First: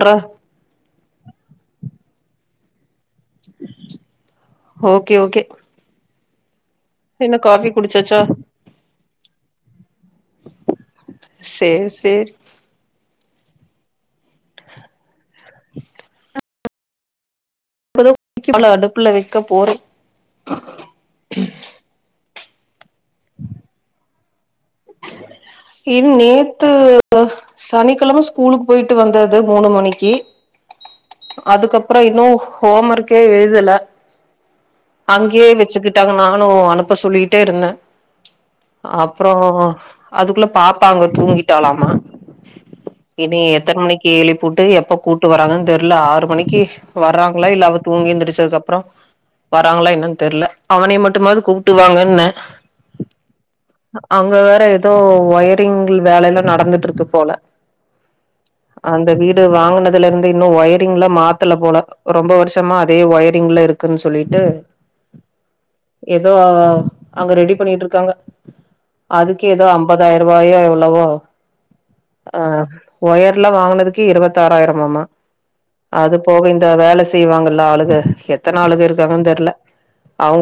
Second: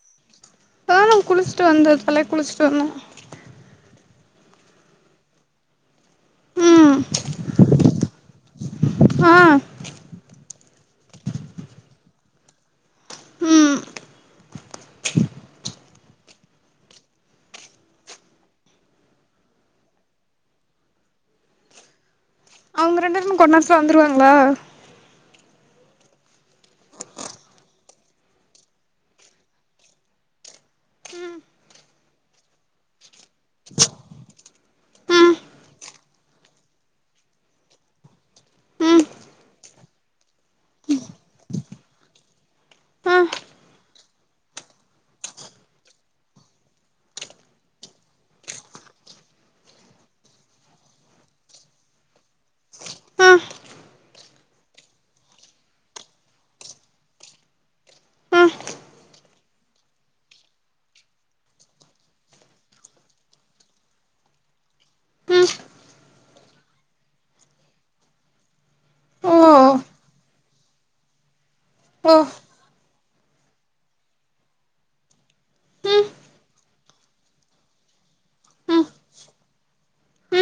Bro இப்பதா நா குளிச்சிட்டு வந்த தலைக் குளிச்சிட்டு வந்தோ ஓகே ஓகே ம் என்ன காஃபி குடிச்சாச்சா ஆ சேர் சேர் ம் அஹ [inaudible] இப்பதா க்கி பால அடுப்புல வெக்க போறோ அவுங்க ரெண்டு பேரு கொண் நேரத்துல வந்துருவாங்ளா இன் நேத்து சனிக்கிழம ஸ்கூலுக்கு போயிட்டு வந்தது மூணு மணிக்கி ம் அதுக்கப்புறோ இன்னு ஹோம் ஒர்க்கே எழுதல ம் அங்கே வெச்சுக்கிட்டாங்க நானு அனுப்ப சொல்லிகிட்டே இருந்தே ம் அப்புறோ அதுக்குள்ள பாப்பா அங்க தூங்கிட்டாலாம ஆ இனி எத்தன் மணிக்கு எழிப்புட்டு எப்ப கூட்டு வராங்கன் தெர்ல ஆறு மணிக்கு வர்றாங்ளா இல்லா அவ தூங்கி எந்திரிச்சதுக்கப்றோ வராங்களா என்னன் தெர்ல அவனே மட்டுமாது கூப்ட்டுவாங்கன்ன ஆ அங்க வேற எதோ ஒயரிங்கில் வேலெயல்லா நடந்துட்டுருக்கு போல ம் அந்த வீடு வாங்கனதுல இருந்து இன்னு ஒயரிங்லா மாத்தல போல ரொம்ப வருஷமா அதே ஒயரிங்ல இருக்குன் சொல்லிட்டு ம் எதோ அங்க ரெடி பண்ணிட்டுருக்காங்க ஓ அதுக்கு எதோ அம்பதாயிரபாயோ எவ்ளவோ உ ஆ ஒயர்லா வாங்கனதுக்கே இருவத்தாறாயிரமாமா ம் அது போக இந்த வேல செய்வாங்கல்ல ஆளுக எத்தன ஆளுக ம் இரு க்காகன் தெர்ல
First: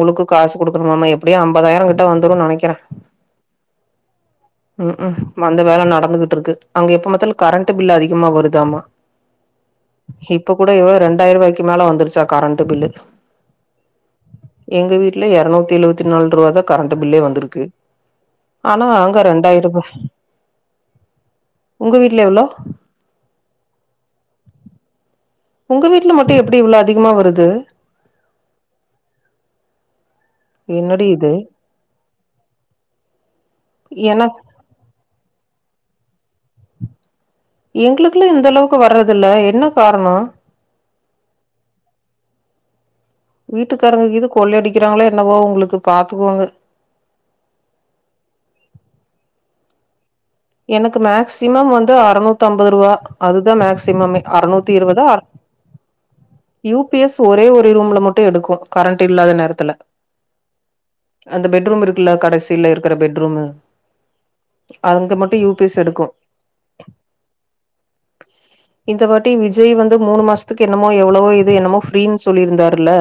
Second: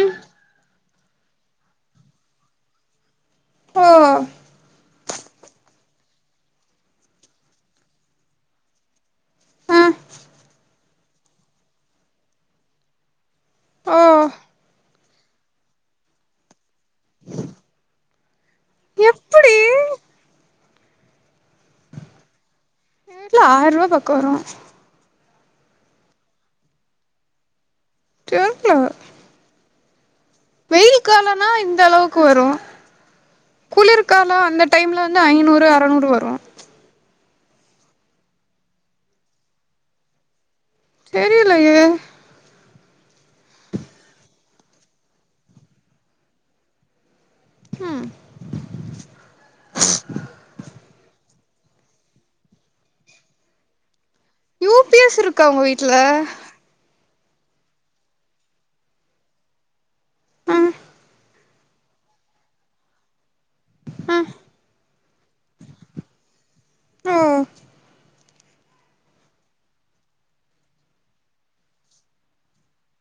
ம் காசு குடுக்கணும்மாம எப்படியு ஐம்பதாயிரம் கிட்ட வந்துருன் நெனைக்கிறே தோ ம்க்ம் வந்த வேல நடந்துகிட்ருக்கு அங்க எப்ப பாத்தாலு கரண்ட் பில்லு அதிகமா வருதாமா ஆ இப்ப கூட எவ்ள ரெண்டாயிருவாய்க்கு மேலே வந்துருச்சா கரண்ட்டு பில்லு ஆ எங்க வீட்ல இருநூத்தி எழுவத்தி நால்ருவாதா கரண்ட்டு பில்லே வந்திருக்கு ஆனா அங்க எப்டி ரெண்டாய்ருபா உங்க வீட்ல எவ்ளோ எங்க வீட்ல ஆய்ருவா பக்கோ வரு உங்க வீட்ல மட்டு எப்படி இவ்ளோ அதிகமா வருது தெர்ல வெயில் என்னடி இது காலனா இந்த அளவுக்கு வரு எனக் குளிருகாலோ அந்த டைம்ல வந்து ஐநூறு அறநூறு வரு எங்ளுக்குல்லா இந்தளவுக்கு வர்றது இல்ல என்ன காரணோ தெரிலையே வீட்டுக்காரங்க கீது கொள்ளை அடிக்கிறாங்களோ என்னவோ உங்களுக்கு பாத்துக்கோங்க ம் எனக்கு மேக்சிமம் வந்து அறுநூத்தம்பதுருவா அதுதா மேக்சிமமே அறுநூத்தி யூ பி இருவதா எஸ் அற இருக்கா உங்க வீட்ல யூ பி எஸ் ஒரே ஒரு ரூம்ல மட்டு எடுக்கு கரண்ட் இல்லாத நேரத்துல ம் அந்த பெட்ரூம் இருக்குல்ல கடைசில இருக்கிற பெட்ரூமு ம் அங்க மட்டு யூ பி எஸ் எடுக்கு ம் இந்த வாட்டி விஜய் வந்து மூணு மாசத்துக்கு என்னமோ எவ்வளவோ இது என்னமோ ஃப்ரீன் சொல்லிருந்தாருல்ல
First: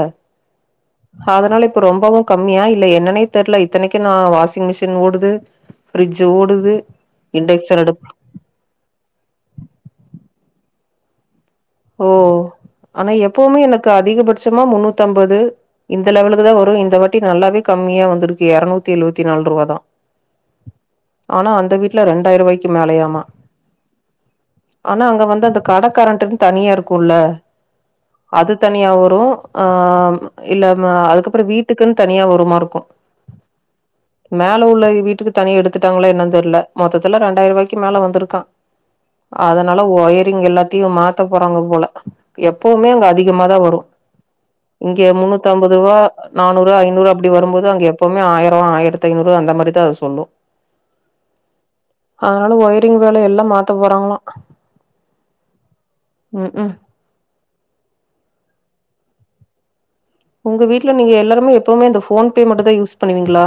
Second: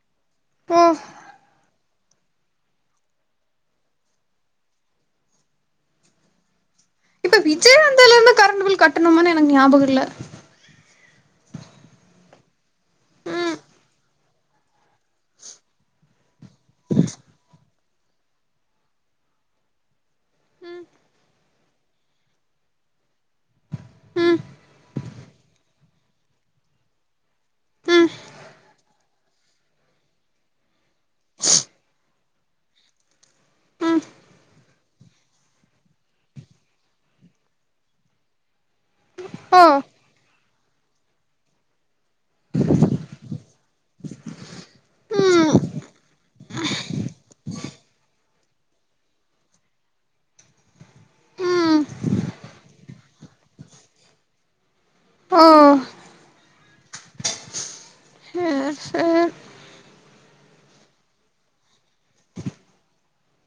ம் அதனால இப்ப ரொம்பவு கம்மியா இல்ல என்னன்னே தெர்ல இத்தனிக்கு நா வாஷிங் மிஷின் ஓடுது ஃப்ரிட்ஜ்ஜு ஓடுது இப்ப விஜய் இண்டக்ஷன் அடுப் வந்தல்ல இருந்து கரண்ட் பில் கட்டணுமானு எனக் ஞாபக இல்ல ஓ ஆனா ம் எப்பவுமே எனக்கு அதிகபட்சமா முன்னூத்தம்பது இந்த லெவலுக்கு தா வரு இந்த வாட்டி நல்லாவே கம்மியா வந்திருக்கு எரநூத்தி எழுவத்தி நால்ருவாதா ம் ஆனா அந்த வீட்ல ரெண்டாய்ருவாய்க்கு மேலயாமா ம் ஆனா அங்க வந்து அந்த கடக்காரண்டன் தனியா இருக்குல்ல ம் அது தனியா வரு ஆ இல்ல ம அதுக்கப்பறோ வீட்டுக்குன் தனியா வருமா இருக்கு [inaudible] மேல உள்ள வீட்டுக்கு தனியா எடுத்துட்டாங்களா என்னான் தெரில மொத்தத்துல ரெண்டாயிருவாய்க்கு மேல வந்துருக்கா [inaudible] அதுனால ஒயரிங் எல்லாத்தையு மாத்த போறாங்க போல எப்பவுமே அங்க அதிகமா தா வரு இங்க முன்னூத் ம் அம்பது ருவா நானூறு ஐநூறு அப்டி வரும்போது அங்க எப்வுமே ஆயரோ ஆயரத்தி ஐநூறு அந்த மாரிதா அது சொல்லு [inaudible] அதுனால ஒயரிங் வேல எல்லா மாத்த போறாங்களா ஓ ம் ம் சேர் சேர் ஒங்க வீட்ல நீங்க எல்லாருமே எப்பவுமே அந்த போன் ஃபே மட்டுந் தா யூஸ் பண்ணுவீங்களா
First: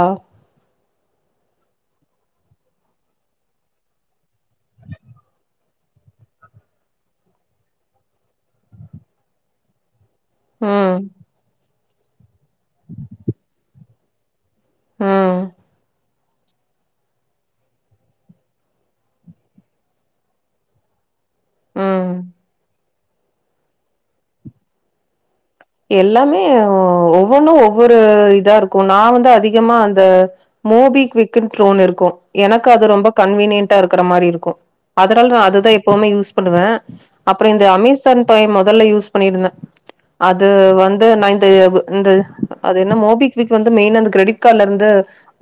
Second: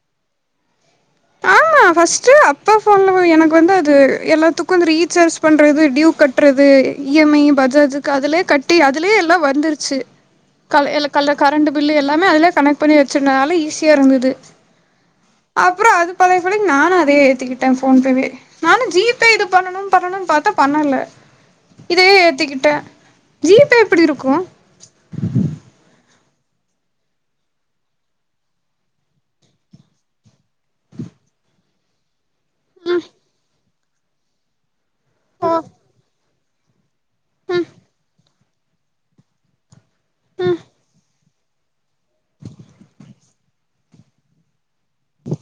நா ஃபஸ்ட்டு அப்பா போன்ல எனக்கு வந்து அது எல்லாத்துக்கு அந்த ரீசார்ஜ் பண்றது டியூ கட் றது இ எம் ஐ பஜாஜுக்கு அதுலயே கட்டி அதுலயே எல்லா வந்துருச்சு கல ம் எல கல கரண்ட்டு பில்லு எல்லாமே அதுலய கனெக்ட் பண்ணி வச்சுருந்தனால ஈஸியா இருந்தது ம் அப்பறோ அது கூட நானு அதயே ஏத்திக்கிட்டே போன்பேவே நானு ஜிபே இது பண்ணனு பண்ணணுன் பாத்தா பண்ணல ம் இதயே ஏத்திக்கிட்டே ஜிபே எப்டி இருக்கு எல்லாமே ஒவ்வொன்னு ஒவ்வொரு இதா இருக்கு நா வந்து அதிகமா அந்த மோபி க்விக்னு ட்ரோன் இருக்கு எனக்கு அது ம் ரொம்ப கன்வீனியன்டா இருக்கற மாரி இருக்கு அதுனால நா ஓ அதுதா எப்பவுமே யூஸ் பண்ணுவே அப்பறோ ம் இந்த அமேசான் பை மொதல்ல யூஸ் பண்ணிருந்தே அது ம் வந்து நா இந்த இவு இந்த அது என்ன மோபிக்விக் வந்து மெயினா இந்த கிரெடிட் கார்ட்ல இருந்து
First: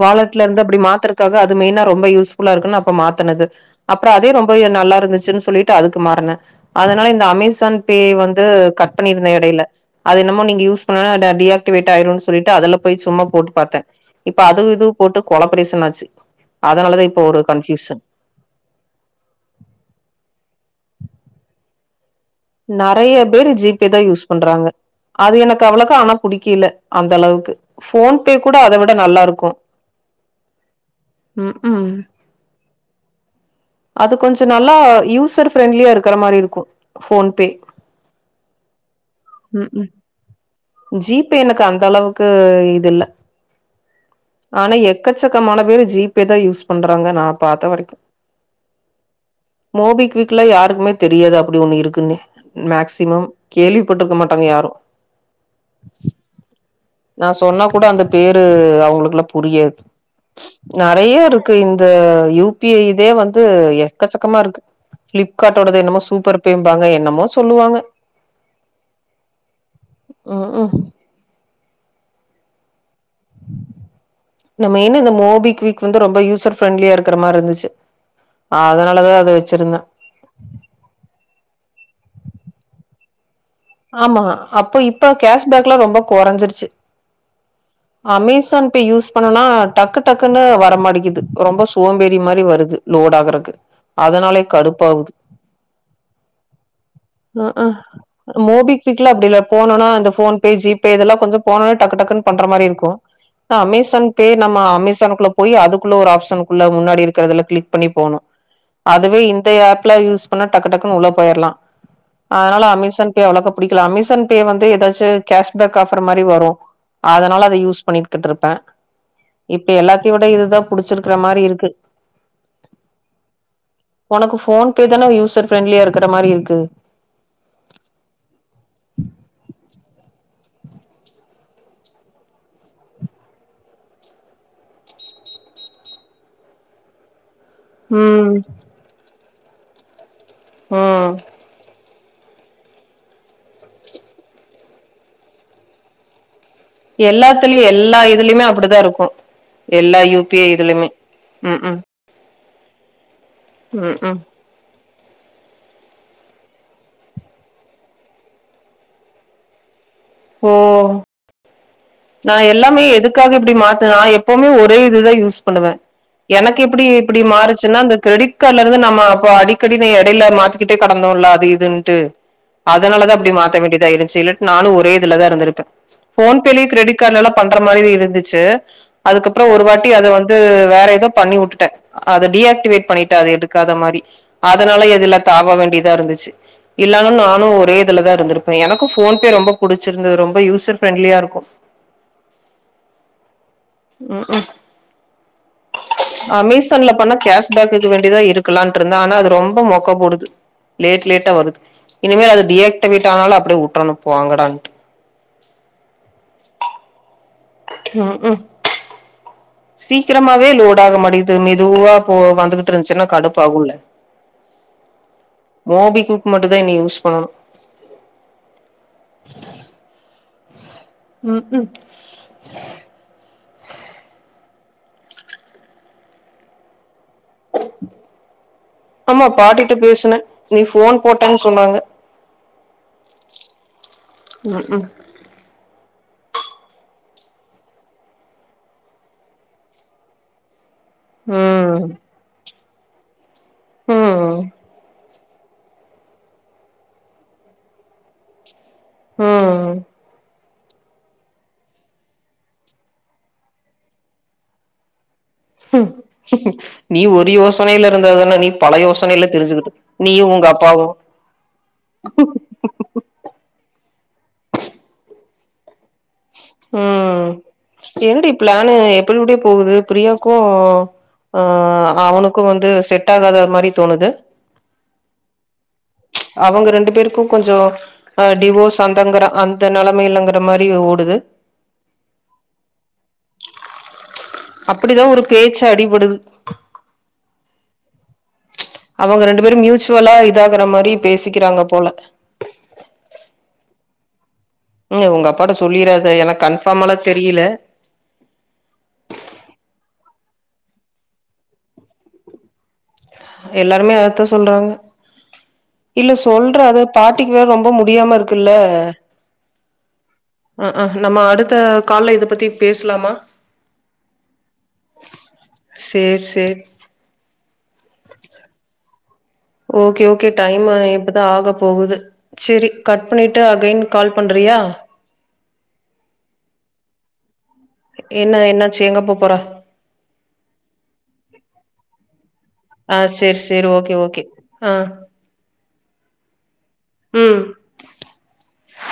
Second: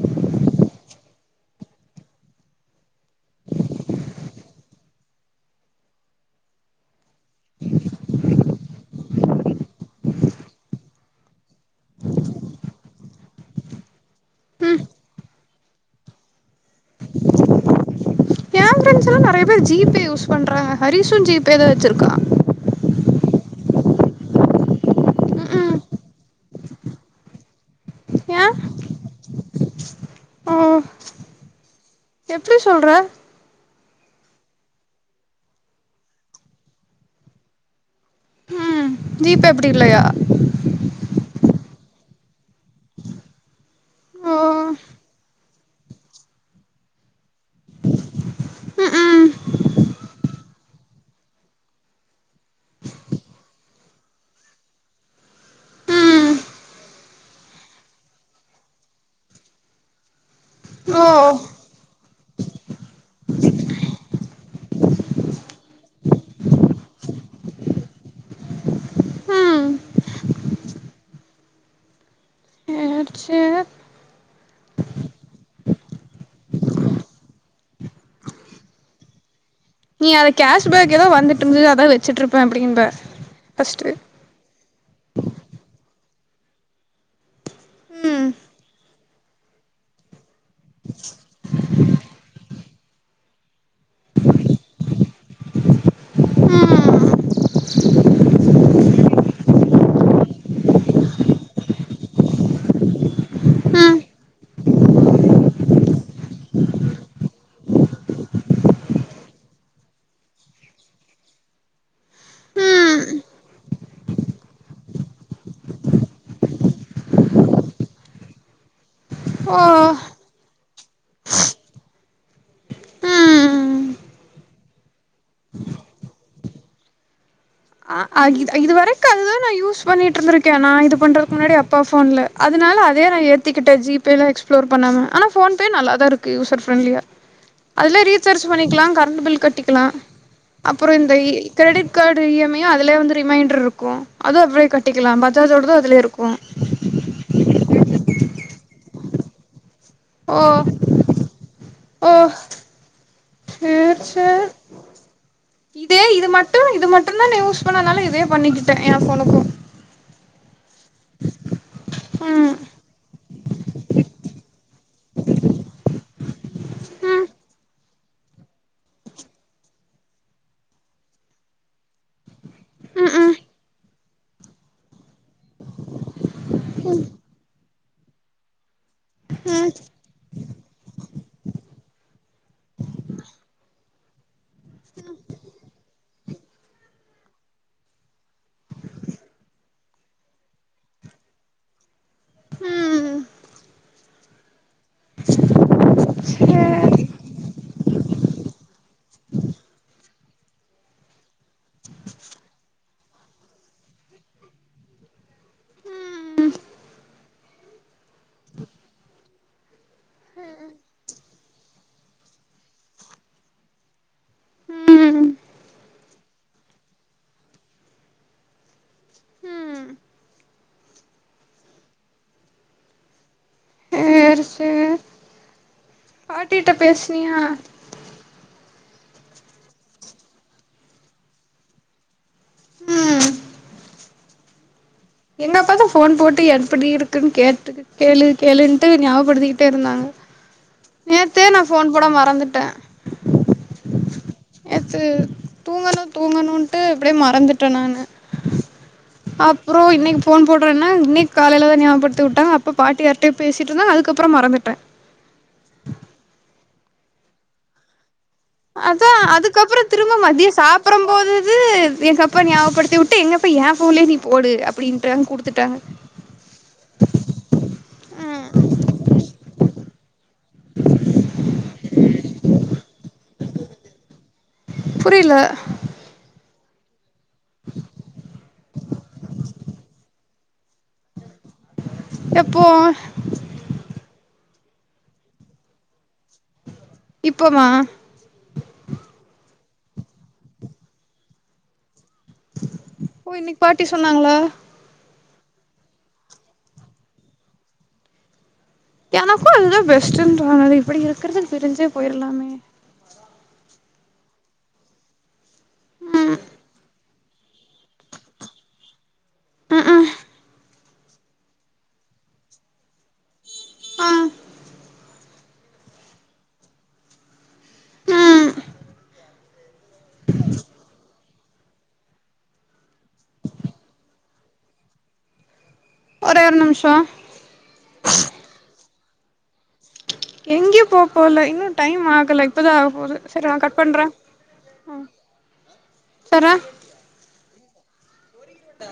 வாலட்ல இருந்து அப்டி மாத்தரக்காக அது மெயினா ரொம்ப யூஸ்ஃபுல்லா இருக்குன் அப்ப மாத்தனது அப்பறோ அதே ரொம்ப நல்லா இருந்துச்சுன் சொல்லிட்டு அதுக்கு மாறனே அதுனால இ இந்த அமேசான் பே வந்து கட் பண்ணிருந்தே எடேல அது என்னமோ நீங்க யூஸ் பண்ணுலனா ட டிஆக்டிவேட் ஆயிருனு சொல்லிட்டு அதுல போய் சும்மா போட்டு பாத்தே இப்ப அது ம் இது போட்டு கொலப்பரேசன் ஆச்சு அதனாலதா இப்ப ஒரு கன்பியூசன் ஏ ப்ரெண்டஸல்லா நெறைய பேர் ஜிபே யூஸ் பண்ணுறாங்க ஹரீஸு ஜிபே தா வச்சுருக்கா நெறைய பேரு ஜிபே தா யூஸ் பண்றாங்க அது ம் எனக்கு ம் அவ்வளக்கா ஆனா புடிக்கீல அந்த அளவுக்கு போன்பே ஏ கூட அத விட நல்லாருக்கு [inaudible] ம் ம் எப்டி சொல்ற அது கொஞ்சோ நல்லா யூசர் ஃப்ரெண்ட்லியா இருக்கற மாரி இருக்கு போன்பே ஜீபே அப்டி இல்லயா ஜீபே எனக்கு அந்த அளவுக்கு இது இல்ல ஓ ஆனா எக்கச்சக்கமான பேரு ஜீபே தா யூஸ் பண்றாங்க நா பாத்த வரைக்கு ம் ம் மோபிக்விக்ல யாருக்குமே தெரியாது அப்டி ஒண்ணு இருக்குன்னே மேக்சிமம் கேள்விப்பட்ருக்க மாட்டாங்க யாரு ம் நா சொன்னா கூட அந்த பேரு அவுங்களுக்குல்லா புரியாது ஓ நெறைய இருக்கு இந்த யூ பி ஐ இதே வந்து எக்கச்சக்கமா இருக்கு பிளிப்கார்ட்டோடது என்னமோ சூப்பர் பேம்பாங்க என்னமோ சொல்லுவாங்க ம் உஹூம் [unintelligible] இந்த மெயின்னு இந்த மோபிக்விக் வந்து ரொம்ப யூசர் ஃப்ரெண்ட்லியா இருக்கற மாரி இருந்துச்சு அ அதனாலதா அது வெச்சிருந்த நீ அத கேஷ்பேக் எதாவது வந்துட்டு இருந்தது அதான் வெச்சுட்டு இருப்பேன் அப்டிம்ப ஃபர்ஸ்ட்டு ஆமா அப்போ இப்ப கேஷ்பேக் எல்லா ரொம்ப குறைஞ்சிருச்சு ம் அமேசான் இப்ப யூஸ் பண்ணனா டக்கு டக்குன்னு வர மாட்டீகுது ரொம்ப சோம்பேறி மாரி வருது லோடு ஆகருக்கு அதனாலயே கடுப்பாவுது [inaudible] ம் அ மோபிக்குவிக்ல அப்டி இல்ல போனொன்ன அந்த ஃபோன் பே, ஜிபே இதெல்லா கொஞ்சோ போன ஒன்ன டக்கு டக்குன்னு பண்ற மாரி இருக்கு ம் அமேசான் பே நம்ம அமேசான் குள்ள போய் அதுக்குள்ள ஒரு ஆப்ஷன் குள்ள முன்னாடி இருக்கறதுல கிளிக் பண்ணி போணு அதுவே இந்த ஆப்ல யூஸ் பண்ணா டக்கு டக்குன்னு உள்ள போயிரலா அதனால ம் அமேசான் பே அவ்ளக்கா புடிக்கல அமேசான் பே வந்து எதாச்சு கேஷ் பேக் ஆஃபர் மாரி வரு அதனால அத யூஸ் பண்ணிகிட்டு இருப்ப ஓ இப்ப எல்லாத்தயு விட இதுதா புடிச்சிருக்கிற மாரி இருக்கு ம் உனக்கு ஃபோன் பே தான யூசர் ஃப்ரெண்ட்லியா இருக்கிற மாரி இருக்கு ஆ ஆ இது வரைக்கு அதுதா நா யூஸ் பண்ணிட்டு இருந்திருக்கேன் நா இது பண்றதுக்கு முன்னாடி அப்பா ஃபோன்ல அதனால அதே நா ஏத்துகிட்ட ஜிபேயெல்லா எக்ஸ்ப்ளோர் பண்ணாம ஆனா ஃபோன்பே நல்லாதா இருக்கு யூசர் ஃப்ரெண்ட்லியா [inaudible] அதுல ம் ரீசார்ஜ் பண்ணிக்கலா கரண்ட் பில் கட்டிக்கலா அப்றோ ம் இந்த credit card E M I அதுலயே வந்து ரிமைண்டர் இருக்கு அதுவு அப்டியே கட்டிக்கலா பஜாஜோடது அதுலயே இருக்கு எல்லாத்துலயு எல்லா இதுலயுமே அப்டிதா இருக்கு எல்லா யு பி ஐ ஓ இதிலுமே ம்ஹும் ஓ ம் சேர் ம் சேர் இதே இது மட்டு இது மட்டுந்தா நா யூஸ் பண்ணனுனால இதே பண்ணிக்கிட்ட என் பொழப்பு ஓ நா ம் எல்லாமே எதுக்காக இப்டி மாத்துனா நா எப்புமே ஒரே இதுதா யூஸ் பண்ணுவ எனக்கு எப்டி இப்டி ம் மாறுச்சுனா அந்த கிரெடிட் கார்டுல இருந்து நம்ம அப்போ அடிகடி நீ எடைல மாத்தி கிட்டே கிடந்தோல்ல அது இதுன்ட்டு [inaudible] அதனாலதா அப்டி ம் மாத்த வேண்டியதாயிருச்சு இல்லட்னா நானு ஒரே இதுலதா இருந்திருப்ப ஃபோன் பேலயே கிரெடிட் கார்டுலல்லா பண்ற மாரி இருந்துச்சு அதுக்கப்றோ ம் ஒரு ம் வாட்டி அது வந்து ட்டு வேற ஏதோ பண்ணி விட்டுட்ட அது டீ ஆக்டிவேட் பண்ணிட்ட அது எடுக்காத மாரி அதனால இதுல தாவ வேண்டியதா இருந்துச்சு இல்லனா நானு ஒரே இதுலதா இருந்திருப்ப எனக்கு ஃபோன் பே ரொம்ப புடிச்சிருந்தது ரொம்ப யூசர் ஃபிரெண்ட்லியா இருக்கு ம் ம்ஹும் [inaudible] அமேசான்ல சேரி பண்ணா கேஷ் பேக்குக்கு வேண்டிதா இருக்கலான்ட்டுருந்த ஆனா அது ரொம்ப மொக்க போடுது லேட் லேட்டா வருது இனிமேல் அது டீ ஆக்டிவேட் ஆனாலு அப்டியே விட்டுருனு போங்கடான்ட்டு ம் [unintelligible] ம்ஹும் சீக்கிரமாவே லோடு ஆக மாட்டேகுது மெதுவா போ வந்துகிட்டு இருந்துச்சுனா கடுப்பாகுல்ல ம் ஓபி குரூப் மட்டும் தான் இனி யூஸ் பண்ணனும் ம் உஹும் [unintelligible] சேர் சேர் பாட்டிட பேசனியா? ஆமா பாட்டி கிட்ட பேசின நீ போன் போட்டேன்னு சொன்னாங்க ம் உஹீம் எங்க அப்பா தான் போன் போட்டு எப்படி இருக்குன்னு கேட்டு கேளு கேளுன்ட்டு ஞாப்படுத்திகிட்டே இருந்தாங்க நேத்தே நா ம் ஃபோன் போட மறந்துட்டே ஓ ஓ நேத்து தூங்கணு தூங்கணுன்ட்டு அப்டே மறந்துட்டே நானு ம் அப்பறோ இன்னைக்கு ஃபோன் போட்றேன்ன இன்னைக் காலைல தா ஞாப்படுத்தி வுட்டாங்க அப்ப பாட்டி யார்ட்டையோ பேசிட்டிருந்தாங்க அதுக்கப்பறோ மறந்துட்டே உ நீ ஒரு யோசனையில இருந்தா தானே நீ பல அதா யோசனையில திரிஞ்சுகிட்டு அதுக்கப்புற திரும்ப நீயு மதிய உங்க அப்பாவு சாப்பிறம் போதுது எங்க அப்பா ஞாபகப்படுத்தி வுட் டு எங்கப்ப ஏ ஃபோன்லேயே நீ போடு அப்படீன்ட்றாங் குடுத்துட்டாங்க ம் ஏன்டி பிளான்னூ எப்டெப்டியோ போகுது பிரியாக்கும் ஆ அவனுக்கு வந்து செட் ஆகாத மாரி தோணுது புரில அவங்க ரெண்டு பேருக்கு கொஞ்சோ அ டிவோர்ஸ் அந்தங்கற அந் த நெலமை இல்லங்கற மாரி ஓடுது எப்போ அப்டிதான் ஒரு பேச்சு அடிபடுது. இப்பமா அவங்க ரெண்டு பேரும் மியூச்சுவலா இது ஆகுற மாரி பேசிக்கிறாங்க போல ஓ இன்னிக்கு பாட்டி சொன்னாங்கலா ம் உங்க அப்பாட்ட சொல்லிராத எனக்கு கன்பார்மாலா தெரியல எனக்கு அதுதா பெஸ்ட்டுன்னு தோனுது இப்டி இருக்கறதுக்கு பிரிஞ்சே போயிறலாமே எல்லாருமே அதத்தா சொல்றாங்க இல்ல ம் சொல்ற அது பாட்டிக்கு வேற ரொம் ப முடியாம இருக்குல்ல ம் ம் அ அ நம்ம அடுத்த கால்ல இத பத்தி பேசலாமா ஆ சேர் சேரி அ ஓகே ஓகே டைம்மு இப்பதா ஆகப் போகுது சேரி கட் பண்ணிட்டு அகைன் கால் பண்றியா ஒரேரு நிமிஷோ என்ன என்னாச்சி எங்க போ போற எங்கேயு போ போல இன்னு டைம் ஆகல இப்பதா ஆ போது சேர் சரி நா சேர் கட் ஓகே பண்ற ஓகே ஆ சர்ரா ம் சேரிவட்டா